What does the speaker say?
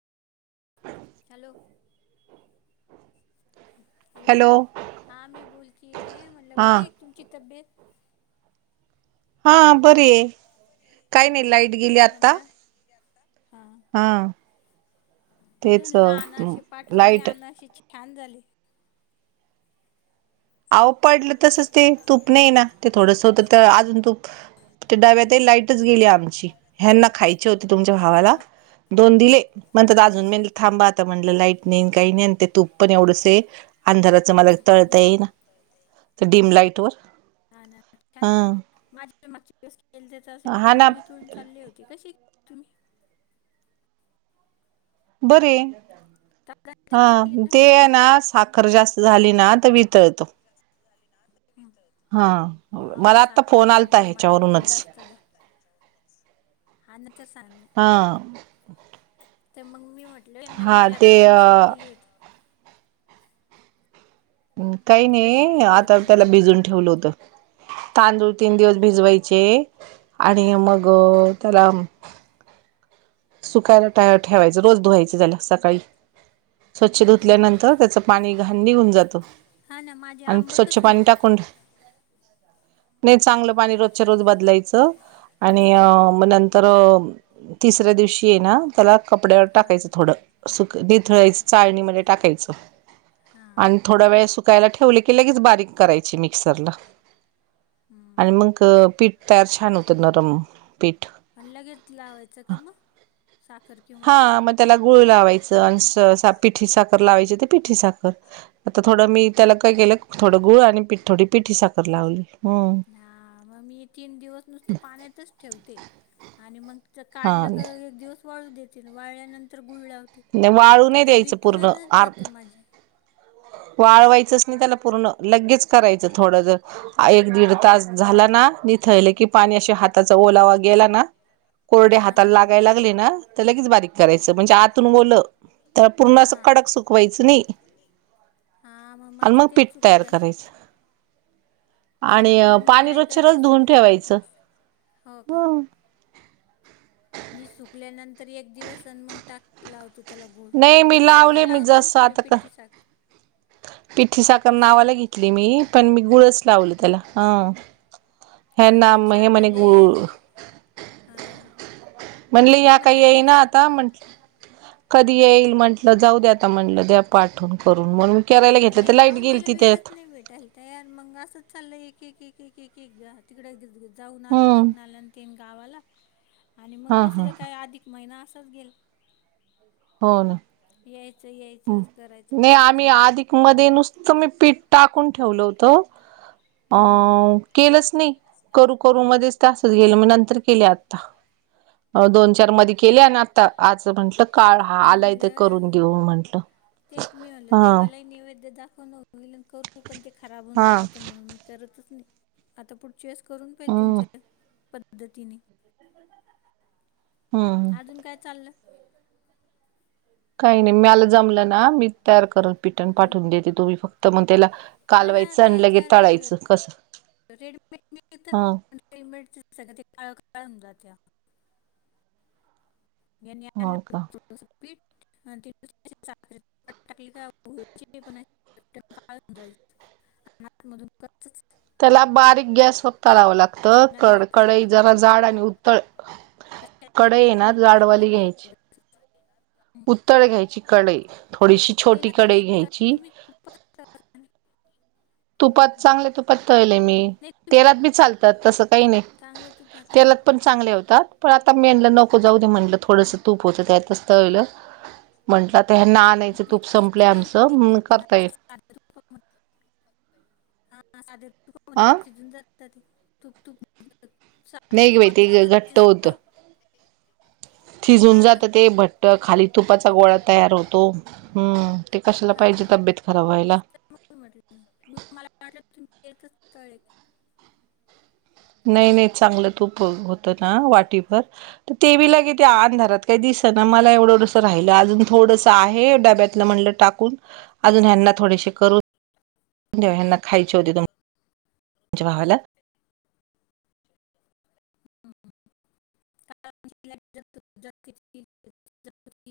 Hello hello हा मी बोलतीय म्हटलं हा बरी आहे तुमची तब्येत हा बर हा मी तेच म्हला हा मी तेच तणल अनशी पाठवली लाईट अनशी छान झाली आव पडलं तसच ते तूप नाही ना ते थोडस होत अजून तूप ते डाव्यात लाईटच गेली आमची ह्यांना खायची होती तुमच्या भावाला हो दोनंद दििले म्हणत अजून हम्म म थांबा आता म्हणलं लाईट नाही काही नाही ते तूप पण एवढंस अंधाराचं मला हम्म हम्म तळता हम्म येई ना तर डडीम लाइट वर हा माझी माग के तर असे हा ना वितळून वितळून चालले होते कशी तुम्ही बर च हा ते आहे ना साखर जास्त झाली ना तर वितळतो हा ना हा मग मला आत्ता साखर फोन म आलता गु माझ्याकडन ह्याच्यावरूनच असत हा न तर सांग हा मग तर मग मी वाट टलो यांना हा ते विचारावा कशी केली होती काही कसे नाही केले आता होते त्याला म्हणून भिजून ठेवलं होत तांदूळ तीन दिवस भिजवायचे हा आणि हा मग त्याला सुकार सुकाय पाया ठेवायचं लो धुवायचं झाात सकाळी स्वच्छ धुतल्यानंतर त्याचं पाणी घांडी होऊन जातो आणि स्वच्छ पाणी टाकून ह नाही चांगलं पाणी रोजच्या रोज बदलायचं आणि हा हा म तर तिसऱ्या दिवशी ये ना त्याला कपड्यावर हा टाकायचं थोडं सुक हो का निथळायचं चाळणीमध्ये टाकायचं हा आणि थोडा वेळ आणि थोड सुकायला वेळ ठेवले सुकायला की लगेच ठेवली की बारीक लगेच बारीक करायची मिक्सरला मिक्सर आणि मग पीठ तयार छान होते नरम पीठ आणि लगेच लावायचं का मग साखर किंवा हा गूळ म त्याला गुळ लावायचं आणि पिठी साखर लावायची ते पिठी साखर आता थोडं मी त्याला काय केलं थोडं गुळ आणि थोडी पिठी साखर लावली हा मग मी तीन दिवस नुसतं पाण्यातच ठेवते आणि मग काढलं हा का दिवस वाळू देते वाळल्यानंतर गुळला होते वाळू तर नाही ते वितुळनच जात माझे वाळवायचच नाही त्याला पूर्ण लगेच करायचं थोडं ज दीड तास झाला ना निथळले की पाणी अे हाताचा ओलावा गेला ना कोरडे हा हा हाताला हा. लागाय लागले ना तर लगेच बारीक करायचं म्हणजे आ तून गलं त्या पूर्ण अस हा. कडक सुकवायचं नाही हा आणि माझं मग तेच पीठ तयार चुकत असेल करायचं हो ना आणि मग मी पाणी काय रोजच्या करते रोज धुवून सुकल्यानंतर ठेवायचं हो का ह मी सुकल्यानंतर एक दिवसन मग टाक लावते त्याला नाही गुड मी साखर लावले मी लावता ना जसं तुम्ही पिट्टी साखर पिठ्ठी साखर नावाला घेतली मी पण मी गुळच लावल त्याला अ ह हो का नाम हे छान म्हणे झाले गुु हां म्हणली मी या काही म्हटलं येई ना तेच आता म्हट कधी येईल म्हंटलं जाऊ द्या आता म्हटलं द्या पाठवून करून मण नाही ना मला वेळच नाही भेटाल तयार मग असंच चाललं एक एक एक एक एक एक तिकडे जाऊन आलो हम्म लग्न आलं तन गावाला आणि मग हा हा कसलं काय अधिक महिना असंच गेल हो ना येच येच नाही आम्ही आधिक मध्ये नुसतं मी पीठ टाकून ठेवल होत अ हम्म. केलंच नाही करू करू मध्येच त असच गेलं मग नंतर केले आता दोन चार मध्ये केले आणि आता आज म्हंटलं काळ हा आलाय ते करून म्हणलं घेऊन म्हटलं तेच मी म्हलं देवालाही नैवेद्य दाखव विल करून पण ते खराब होऊन हा जातं म्हणून मी करतच नाही आता पुढचीस करून पाहिल हम्म तुमच्या पद्धतीने हम अजून काय चाललं काही नाही मीला जमलं ना मी तयार करत पिटन हं. पाठवून देते तुम्ही फक्त मग त्याला हा ना कालवायचं आणि लगे तळायचं कसं े ह सगळ्या काळ का जात्या हो का आणलंी टाकली का हो पण काय जायच मधून कस त्याला बारीक गॅस फक्ता लावं लागत यांना क मला कशा कडई जरा जाड आणि उत्तळ कशा कडे आणले ये ना म्हणलं यांना जाडवाली म्हटलं घ्यायची उगाचच. उत्तळ घ्यायची कढई थोडीशी छोटी तेलात नाही कडेई ना तर घ्यायची [unintelligible] तुपात चांगले तुपात तळले मी नाही तुम्ही तेलात बी चालतात तस काही नाही चांगल्या तुपात तेलात पण चांगले होतात पण आता मी आणलं नको जाऊ दे म्हटलं करा. थोडंसं तूप होतं त्यातचतळलं म्हटलं तर ह नानयचं नाही तूप ते संपले शिजत नाही ना ते. आमचं करता येईल [inaudible] हा साध्या तुपामध्ये हा शिजून जातात ते तूप तूप साडे तू नाही बाई पाच ला ते का घट्ट चिस्त िजून जातं ते भट्ट खाली तुपाचा गोळा तयार होतो हम्म ते कशाला हा पाहिजे तब्येत खराब व्हायला तेच तर मग म्हटलं मला म्हटलं तुम येत तळे नाही नाही चांगलं तूप होतं ना वाटीभर तर तेवी लागे ते अंधारात काही दिस ना हा, मला एवढं एढंसं राहिलं अजून थोडंसं आहे डब्यातलं म्हटलं टाकूनजून हना थो कर हम्म. णव्यांना खायचे होते तुम व्हावाला स्त जास्ि